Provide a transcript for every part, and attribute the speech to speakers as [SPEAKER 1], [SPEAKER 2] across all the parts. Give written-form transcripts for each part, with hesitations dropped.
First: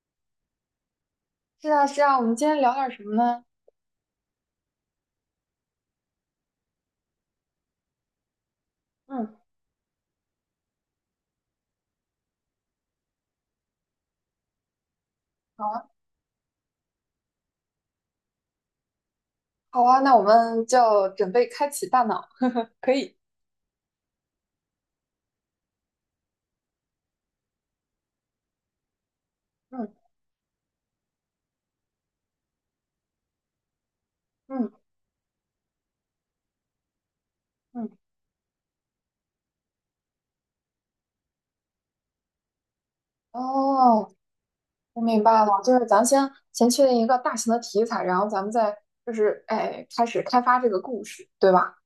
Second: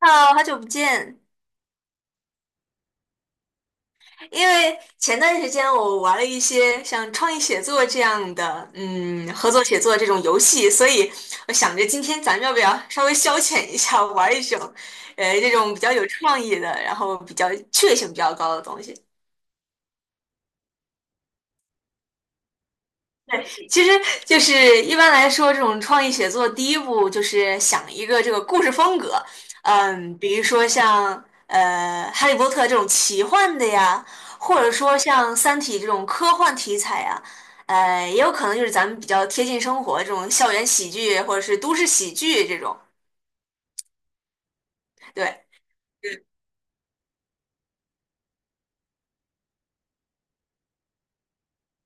[SPEAKER 1] 哈喽，好久不见。
[SPEAKER 2] 是啊，是啊，我们今天聊点什么呢？
[SPEAKER 1] 因为前段时间我玩了一些像创意写作这样的，
[SPEAKER 2] 嗯，
[SPEAKER 1] 合作写作这种游戏，所以我想着今天咱们要不要稍微消遣一下，玩一种，这
[SPEAKER 2] 好
[SPEAKER 1] 种比
[SPEAKER 2] 啊，
[SPEAKER 1] 较有创意的，然后比较趣味性比较高的东西。
[SPEAKER 2] 好啊，那我们就准备开启大脑，可以。
[SPEAKER 1] 其实就是一般来说，这种创意写作第一步就是想一个这个故事风格，
[SPEAKER 2] 嗯，
[SPEAKER 1] 嗯，比如说像《哈利波特》这种奇幻的呀，或
[SPEAKER 2] 嗯，
[SPEAKER 1] 者说像《三体》这种科幻题材呀。
[SPEAKER 2] 嗯，
[SPEAKER 1] 也有可能就是咱们比较贴近生活这种校园喜剧或者是都市喜剧这种。
[SPEAKER 2] 哦，我明白
[SPEAKER 1] 对。
[SPEAKER 2] 了，就是咱先确定一个大型的题材，然后咱们再开始开发这个故事，对吧？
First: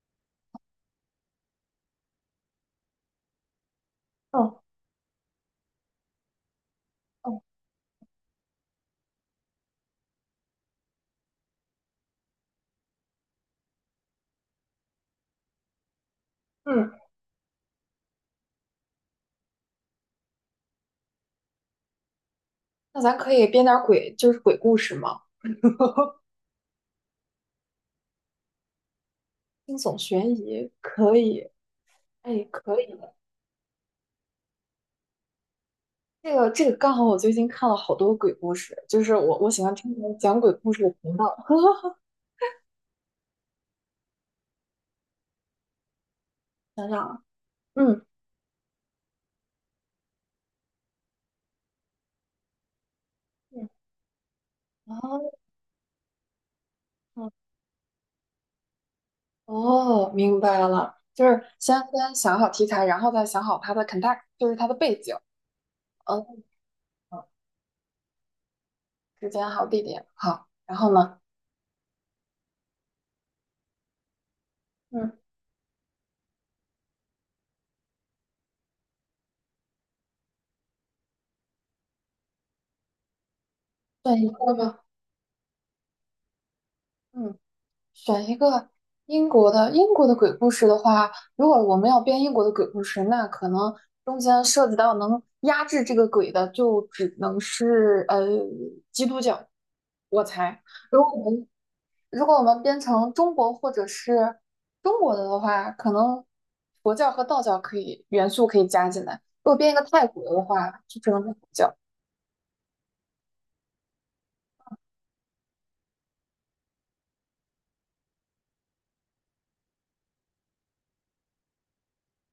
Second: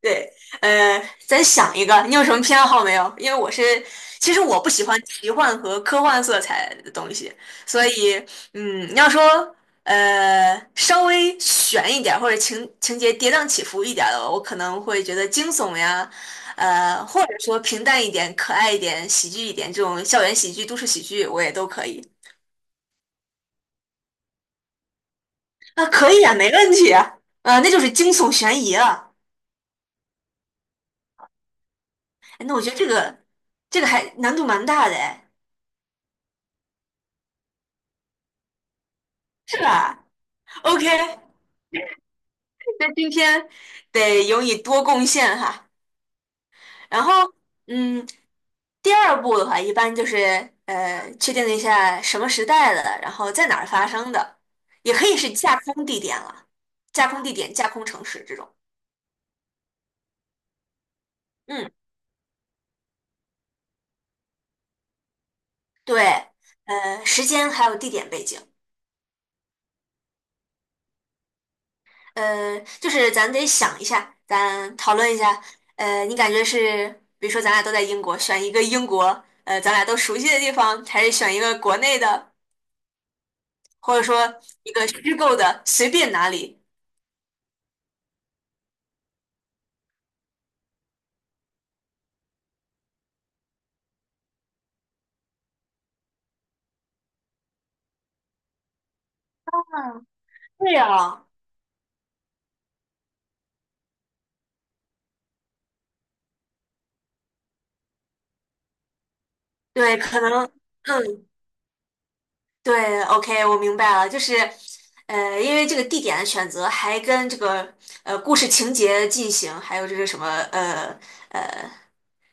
[SPEAKER 1] 对，咱想一个，你有什么偏好没有？因为我是，其实
[SPEAKER 2] 嗯，
[SPEAKER 1] 我不喜欢奇幻和科幻色彩的东西，
[SPEAKER 2] 哦，
[SPEAKER 1] 所以，你要说，稍微悬一点儿或者情节跌宕起伏一点儿的，我可能会觉得惊悚呀。
[SPEAKER 2] 嗯，
[SPEAKER 1] 或者说平淡一点、可爱一点、喜剧一点这种校园喜剧、都市喜剧，我也都可以。
[SPEAKER 2] 那咱可以编点儿鬼，就是鬼故事吗？
[SPEAKER 1] 啊，可以啊，没问题啊。那就是惊悚悬疑了。
[SPEAKER 2] 惊悚悬疑可以，哎，
[SPEAKER 1] 哎，那我觉得
[SPEAKER 2] 可
[SPEAKER 1] 这
[SPEAKER 2] 以。
[SPEAKER 1] 个还难度蛮大的哎。
[SPEAKER 2] 这个刚好我最近看了好多鬼故事，就是我
[SPEAKER 1] 是
[SPEAKER 2] 喜欢听
[SPEAKER 1] 吧？
[SPEAKER 2] 那种讲鬼故事
[SPEAKER 1] OK,
[SPEAKER 2] 的频道。
[SPEAKER 1] 那今天得由你多贡献哈。
[SPEAKER 2] 想
[SPEAKER 1] 然
[SPEAKER 2] 想
[SPEAKER 1] 后，
[SPEAKER 2] 啊，嗯，
[SPEAKER 1] 嗯，第二步的话，一般就是确定一下什么时代的，然后在哪儿发生的，也可以
[SPEAKER 2] 哦，
[SPEAKER 1] 是架空地点了，架空地点、架空城市这种。
[SPEAKER 2] 哦，明白了，就是
[SPEAKER 1] 嗯，
[SPEAKER 2] 先想好题材，然后再想好它的 context，就是它的背景，
[SPEAKER 1] 对，
[SPEAKER 2] 嗯，
[SPEAKER 1] 呃，时间还有地点背景。
[SPEAKER 2] 时间好，地点好，然后呢，
[SPEAKER 1] 就是咱得想一下，咱讨
[SPEAKER 2] 嗯，
[SPEAKER 1] 论一下。你感觉是，比如说咱俩都在英国，选一个英国,咱俩都熟悉的地方，还是选一个国内的？或者
[SPEAKER 2] 对，你
[SPEAKER 1] 说
[SPEAKER 2] 说
[SPEAKER 1] 一
[SPEAKER 2] 吧，
[SPEAKER 1] 个虚构的，随便哪里。
[SPEAKER 2] 嗯。选一个英国的，英国的鬼故事的话，如果我们要编英国的鬼故事，那可能中间涉及到能压制这个鬼的，就只能是基督教，
[SPEAKER 1] 嗯，
[SPEAKER 2] 我猜。
[SPEAKER 1] 对
[SPEAKER 2] 如果
[SPEAKER 1] 啊，
[SPEAKER 2] 我们如果我们编成中国或者是中国的话，可能佛教和道教元素可以加进来。如果编一个
[SPEAKER 1] 对，
[SPEAKER 2] 泰
[SPEAKER 1] 可
[SPEAKER 2] 国的
[SPEAKER 1] 能，
[SPEAKER 2] 话，就只能
[SPEAKER 1] 嗯，
[SPEAKER 2] 是佛教。
[SPEAKER 1] 对，OK,我明白了，就是,因为这个地点的选择还跟这个故事情节进行，还有这个什么呃呃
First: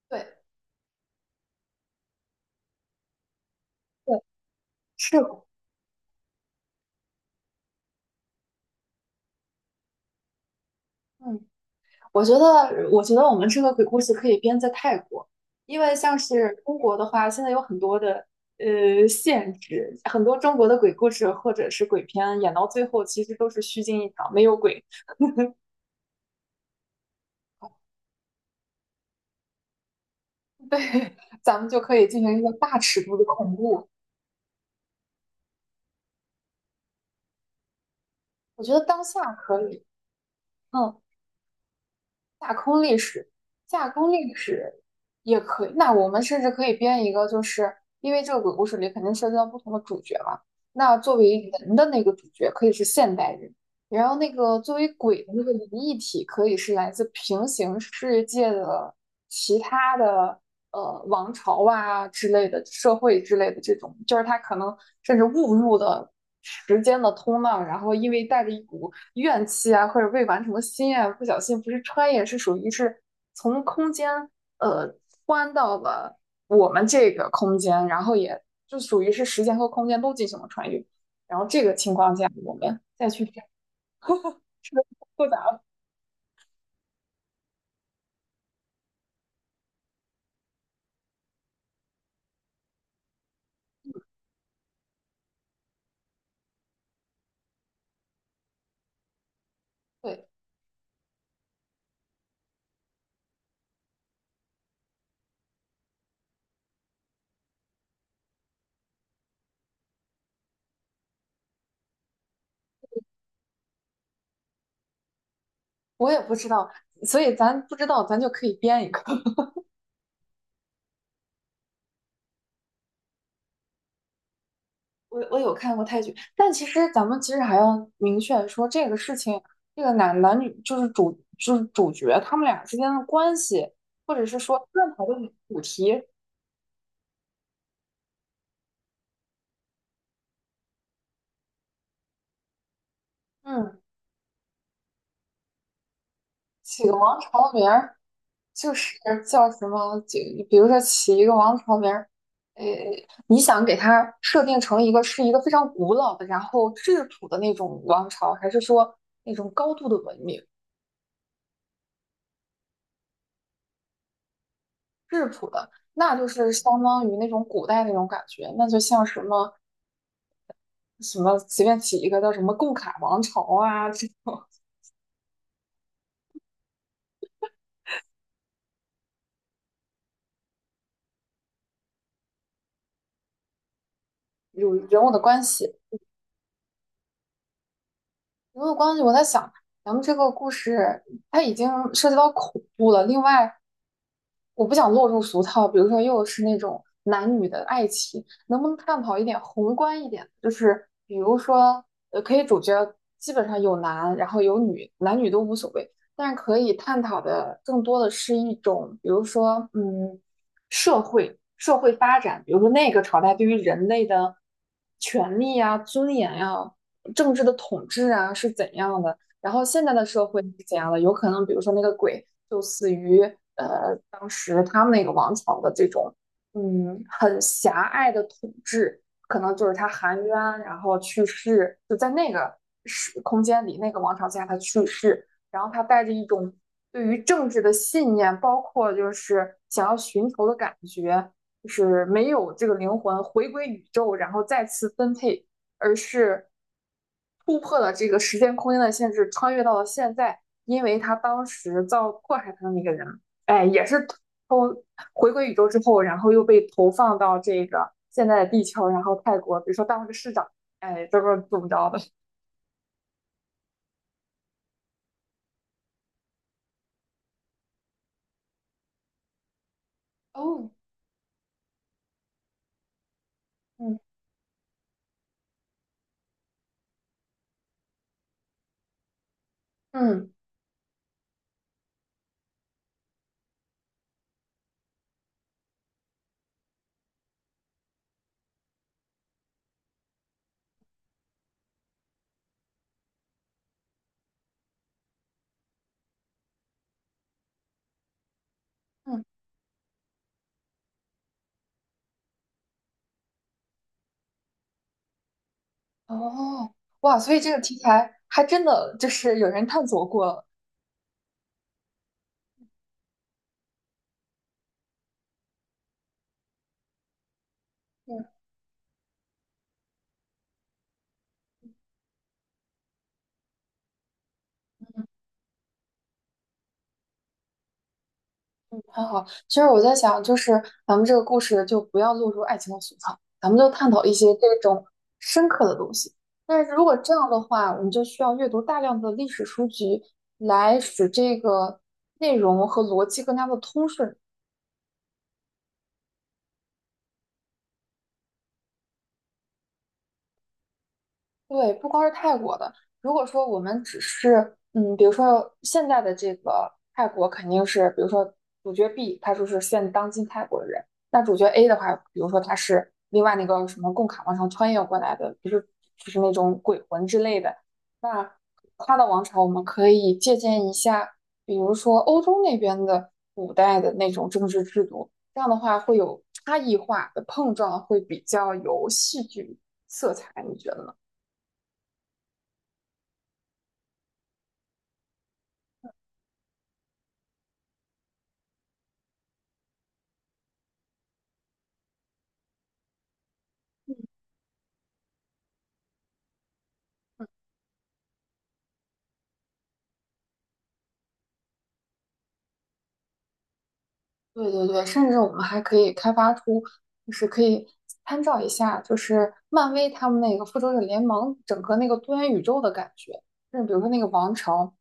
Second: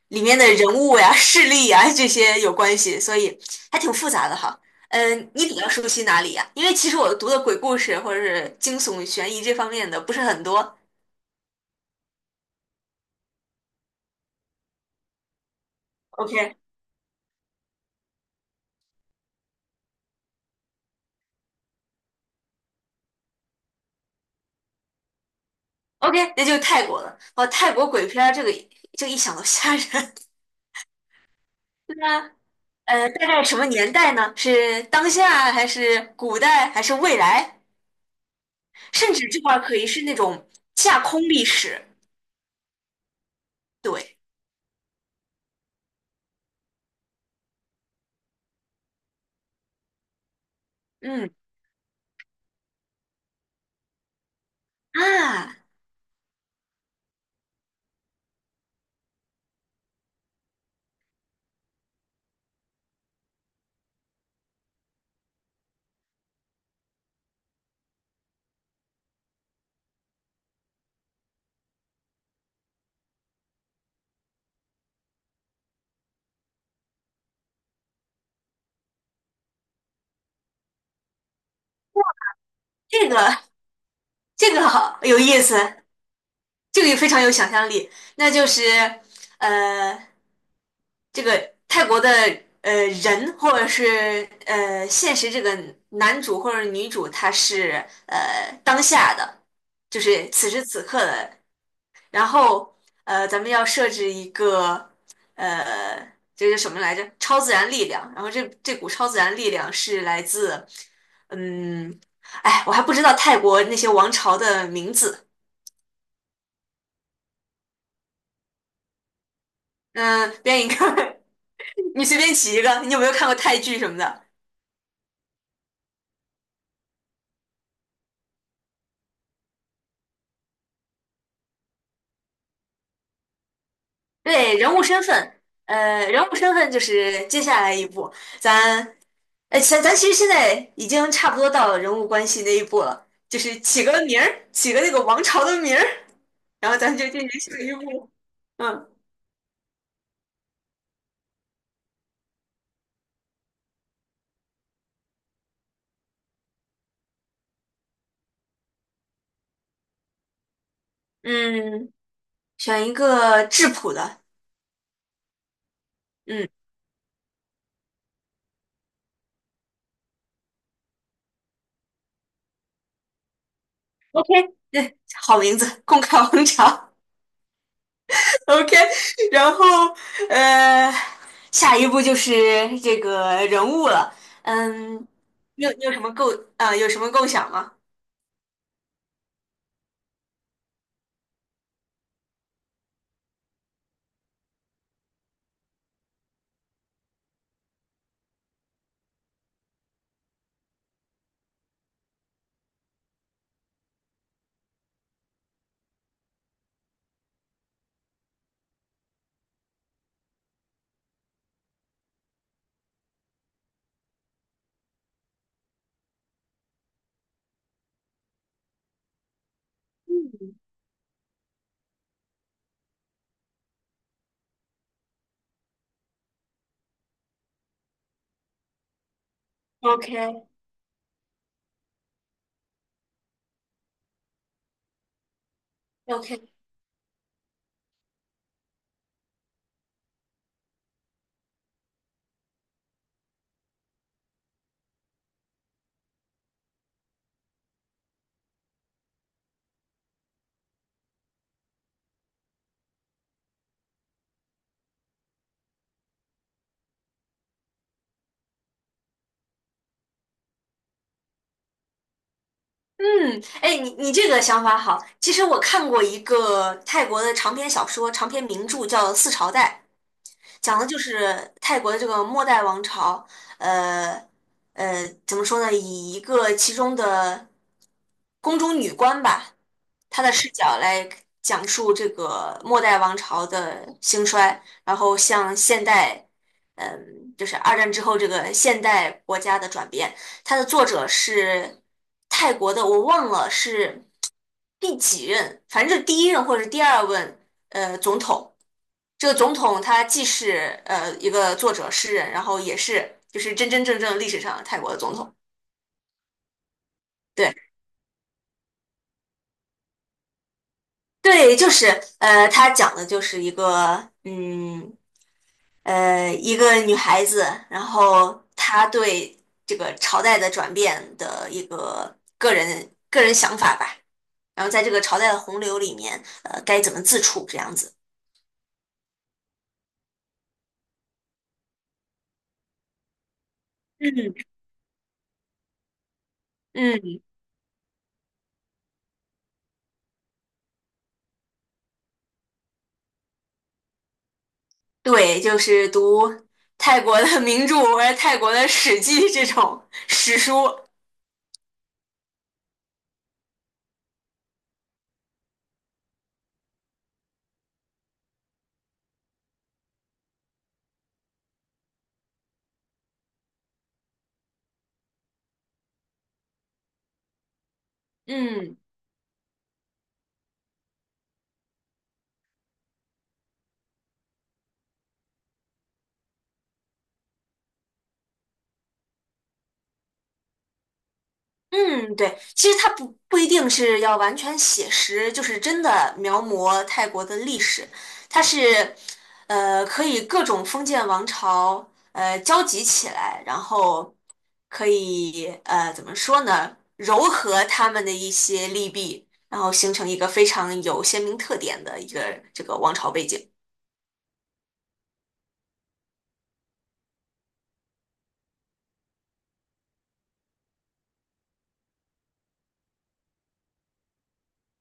[SPEAKER 1] 里
[SPEAKER 2] 对，
[SPEAKER 1] 面的人物呀、势力呀这些有关系，所以还挺复
[SPEAKER 2] 对，
[SPEAKER 1] 杂的哈。
[SPEAKER 2] 是，
[SPEAKER 1] 你比较熟悉哪里呀？因为其实我读的鬼故事或者是惊悚、悬疑这方面的不是很多。
[SPEAKER 2] 嗯。我觉得，我觉得我们这个鬼故事可以编在泰国，因为像
[SPEAKER 1] OK。
[SPEAKER 2] 是中国的话，现在有很多的限制，很多中国的鬼故事或者是鬼片演到最后，其实都是虚惊一场，没有鬼。
[SPEAKER 1] OK,那就是泰国了。哇，泰国鬼片儿这个就一想到吓人。
[SPEAKER 2] 对，咱们就可
[SPEAKER 1] 对
[SPEAKER 2] 以进
[SPEAKER 1] 啊。
[SPEAKER 2] 行一个大尺度的
[SPEAKER 1] 大概
[SPEAKER 2] 恐
[SPEAKER 1] 什么
[SPEAKER 2] 怖。
[SPEAKER 1] 年代呢？是当下还是古代还是未来？
[SPEAKER 2] 我觉得当
[SPEAKER 1] 甚至
[SPEAKER 2] 下
[SPEAKER 1] 这块
[SPEAKER 2] 可
[SPEAKER 1] 儿可
[SPEAKER 2] 以，
[SPEAKER 1] 以是那种架
[SPEAKER 2] 嗯，
[SPEAKER 1] 空历史。
[SPEAKER 2] 架空历史，架空
[SPEAKER 1] 对，
[SPEAKER 2] 历史也可以。那我们甚至可以编一个，就是因为这个鬼故事里肯定涉及到不同的主角嘛。那作
[SPEAKER 1] 嗯，
[SPEAKER 2] 为人的那个主角可以是现代人，然后那个作为鬼的那个
[SPEAKER 1] 啊，
[SPEAKER 2] 灵异体可以是来自平行世界的其他的王朝啊之类的社会之类的这种，就是他可能甚至误入了时间的通道，然后因为带着一股怨气啊，或者未完成的心愿，不小心不是穿越，是属于是从空间呃穿到了我们这个空间，然后也就属于是时间和空间都进行了穿越。然后这个情况下，我们再
[SPEAKER 1] 这个
[SPEAKER 2] 去展示，
[SPEAKER 1] 好有
[SPEAKER 2] 复杂
[SPEAKER 1] 意
[SPEAKER 2] 了。
[SPEAKER 1] 思，这个也非常有想象力。那就是呃，这个泰国的呃人或者是现实这个男主或者女主，他是当下的，就
[SPEAKER 2] 对，
[SPEAKER 1] 是此时此刻的。然后咱们要设置一个呃，这是什么来着？超自然力量。然后这股超自然力量是来自嗯，哎，我还不知道泰国那些王朝的名字。
[SPEAKER 2] 我也不知道，所以咱不知道，咱就可以编一个。
[SPEAKER 1] 嗯、编一个，你随便起一个。你有没有看过泰剧什么的？
[SPEAKER 2] 我有看过泰剧，但其实咱们其实还要明确说这个事情，这个男男女就是主就是主角他们俩之间的关系，或者是
[SPEAKER 1] 对，
[SPEAKER 2] 说
[SPEAKER 1] 人物
[SPEAKER 2] 任
[SPEAKER 1] 身
[SPEAKER 2] 何的
[SPEAKER 1] 份，
[SPEAKER 2] 主题，
[SPEAKER 1] 呃，人物身份就是接下来一步，咱，咱其实现在已经差不多到了人物关系那一步了，就是
[SPEAKER 2] 嗯，
[SPEAKER 1] 起个名儿，起个那个王朝的名儿，然后
[SPEAKER 2] 起个
[SPEAKER 1] 咱就
[SPEAKER 2] 王
[SPEAKER 1] 进行
[SPEAKER 2] 朝
[SPEAKER 1] 下
[SPEAKER 2] 名
[SPEAKER 1] 一
[SPEAKER 2] 儿，
[SPEAKER 1] 步。
[SPEAKER 2] 就
[SPEAKER 1] 嗯
[SPEAKER 2] 是叫什么，就比如说起一个王朝名儿，诶，你想给它设定成一个，是一个非常古老的，然后质朴的那种王朝，还是说那种高度的文明，
[SPEAKER 1] 嗯，选一个质朴的，
[SPEAKER 2] 质朴的？那就
[SPEAKER 1] 嗯
[SPEAKER 2] 是相当于那种古代那种感觉，那就像什么，什么随便起一个叫什么“贡卡王朝”啊，这
[SPEAKER 1] ，OK,
[SPEAKER 2] 种
[SPEAKER 1] 对，好名字，共开王朝。 ，OK,然后呃，下一步就是这个人物了，
[SPEAKER 2] 有
[SPEAKER 1] 嗯，
[SPEAKER 2] 人物的关
[SPEAKER 1] 你有
[SPEAKER 2] 系，
[SPEAKER 1] 你有什么构啊、有什么构想吗
[SPEAKER 2] 没有关系，我在想，咱们这个故事它已经涉及到恐怖了。另外，我不想落入俗套，比如说又是那种男女的爱情，能不能探讨一点宏观一点？就是比如说，可以主角基本上有男，然后有女，男女都无所谓，但是可以探讨的更多的是一种，比如说，嗯，社会发展，比如说那个朝代对于人类的权利呀、尊严呀。政治的统治啊是怎样的，然后现在的社会是怎样的，有可能比如说那个鬼就死于当时他们那个王朝的这种，嗯，很狭隘的统治，可能就是他含冤
[SPEAKER 1] OK
[SPEAKER 2] 然后去世，就在那个时空间里那个王朝下他去世，然后他带着一
[SPEAKER 1] OK，
[SPEAKER 2] 种对于政治的信念，包括就是想要寻求的感觉。就是没有这个灵魂回归宇宙，然后再次分配，而是突破了这个时间空间的限制，穿越到了现在。因为他当时遭迫害他的那个人，哎，也是偷回归宇宙之后，然后又被投放到这个现在的地球，然后泰国，比如说当了个市长，哎，这个怎么着的？
[SPEAKER 1] 嗯，哎，你这个想法好。其实我看过一个泰国的长篇小说，长篇名著叫《四朝代》，
[SPEAKER 2] 哦，
[SPEAKER 1] 讲的就是泰国的这个末代王朝。
[SPEAKER 2] 嗯，
[SPEAKER 1] 呃怎么说呢？以一个其中的宫中女官吧，她
[SPEAKER 2] 嗯，
[SPEAKER 1] 的视角来讲述这个末代王朝的兴衰，然后向现代,就是二战之后这个现代国家的转变。它的作者是泰国的，我忘了是第几任，反正就是第一任或者是第二任总统。
[SPEAKER 2] 嗯，
[SPEAKER 1] 这个总统他既是一个作者诗人，然后也是就是真真正正历史上泰国的总统。
[SPEAKER 2] 哦，哇，所以这
[SPEAKER 1] 对
[SPEAKER 2] 个题材还真的就是有人探索过了。
[SPEAKER 1] 对，就是他讲的就是一个一个女孩子，然
[SPEAKER 2] 嗯。
[SPEAKER 1] 后她对这个朝代的转变的一个个人想法吧。然后在这个朝代的洪流里面,该怎么自处这样子。
[SPEAKER 2] 嗯，很好。其实我在想，就是咱们这个故事就不要落入爱情的俗套，咱们就探讨一些
[SPEAKER 1] 嗯
[SPEAKER 2] 这种深刻的东西。但是如果这
[SPEAKER 1] 嗯，
[SPEAKER 2] 样的话，我们就需要阅读大量的历史书籍，来使这个内容和逻辑更加的通顺。
[SPEAKER 1] 对，就是读泰国的名著或者泰国的史记这种史书。
[SPEAKER 2] 对，不光是泰国的，如果说我们只是，嗯，比如说现在的这个泰国肯定是，比如说主角 B 他就是现当今泰国人，那主角 A 的话，比如说他是另外那个什么贡卡王朝穿越过来的，就是那种鬼魂之类的，那
[SPEAKER 1] 嗯。
[SPEAKER 2] 他的王朝我们可以借鉴一下，比如说欧洲那边的古代的那种政治制度，这样的话会有差异化的碰撞，会比较有戏剧色彩，你觉得呢？嗯，
[SPEAKER 1] 嗯，对，其实它不一定是要完全写实，就是真的描摹泰国的历史，它是,可以各种封建王朝交集起来，然后可以怎么说呢，糅合他们的一些利弊，然后形成一个非常有鲜明特点的一个这个王朝背景。
[SPEAKER 2] 对对对，甚至我们还可以开发出，就是可以参照一下，就是漫威他们那个复仇者联盟整个那个多元宇宙的感觉。就是比如说那个王朝，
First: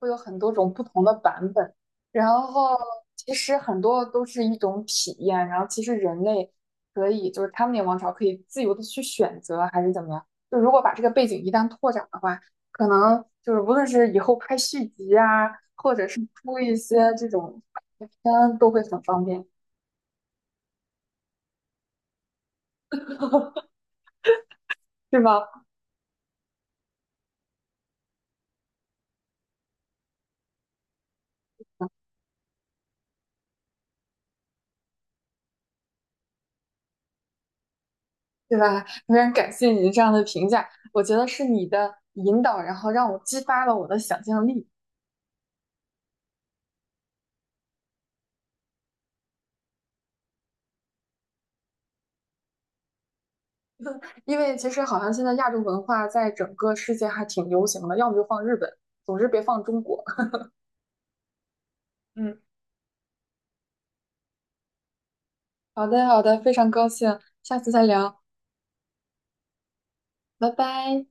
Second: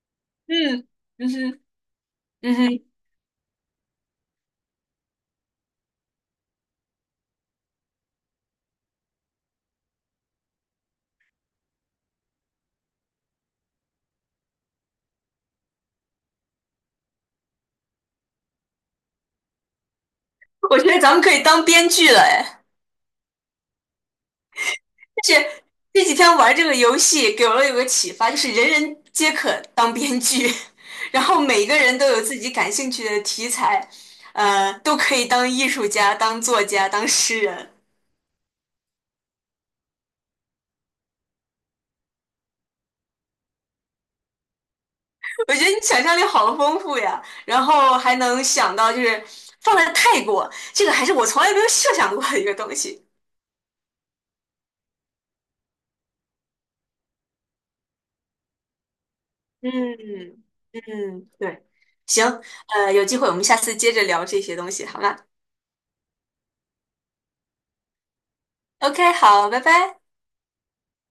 [SPEAKER 2] 会有很多种不
[SPEAKER 1] 嗯，
[SPEAKER 2] 同的
[SPEAKER 1] 嗯
[SPEAKER 2] 版
[SPEAKER 1] 哼，
[SPEAKER 2] 本，然
[SPEAKER 1] 嗯
[SPEAKER 2] 后
[SPEAKER 1] 哼，
[SPEAKER 2] 其实很多都是一种体验，然后其实人类可以，就是他们那个王朝可以自由的去选择还是怎么样。就如果把这个背景一旦拓展的话，可能就是无论是以后拍续集啊，或者是出一些这种。每天都会很方便，
[SPEAKER 1] 我觉得咱们可以当编剧了，哎。
[SPEAKER 2] 是
[SPEAKER 1] 这
[SPEAKER 2] 吧？
[SPEAKER 1] 这几天玩这个游戏给了我有个启发，就是人人皆可当编剧，然后每个人
[SPEAKER 2] 嗯，
[SPEAKER 1] 都有自己感兴趣的题材,都可以当艺术家、当作家、当诗人。
[SPEAKER 2] 对吧？非常感谢你这样的评价，我觉得是你的引导，然后让我激发了我的想象力。
[SPEAKER 1] 我觉得你想象力好丰富呀，然后还能想到就是放在泰国，这个还是我从来没有设想过的一个东西。
[SPEAKER 2] 因为其实好像现在亚洲文化在整个世界还挺流行的，要么就放日本，总之别放中国。
[SPEAKER 1] 嗯嗯，对，行，
[SPEAKER 2] 嗯，
[SPEAKER 1] 有机会我们下次接着聊这些东西，好吗
[SPEAKER 2] 好的，好的，非常高兴，下次再聊，
[SPEAKER 1] ？OK,好，拜拜。
[SPEAKER 2] 拜拜。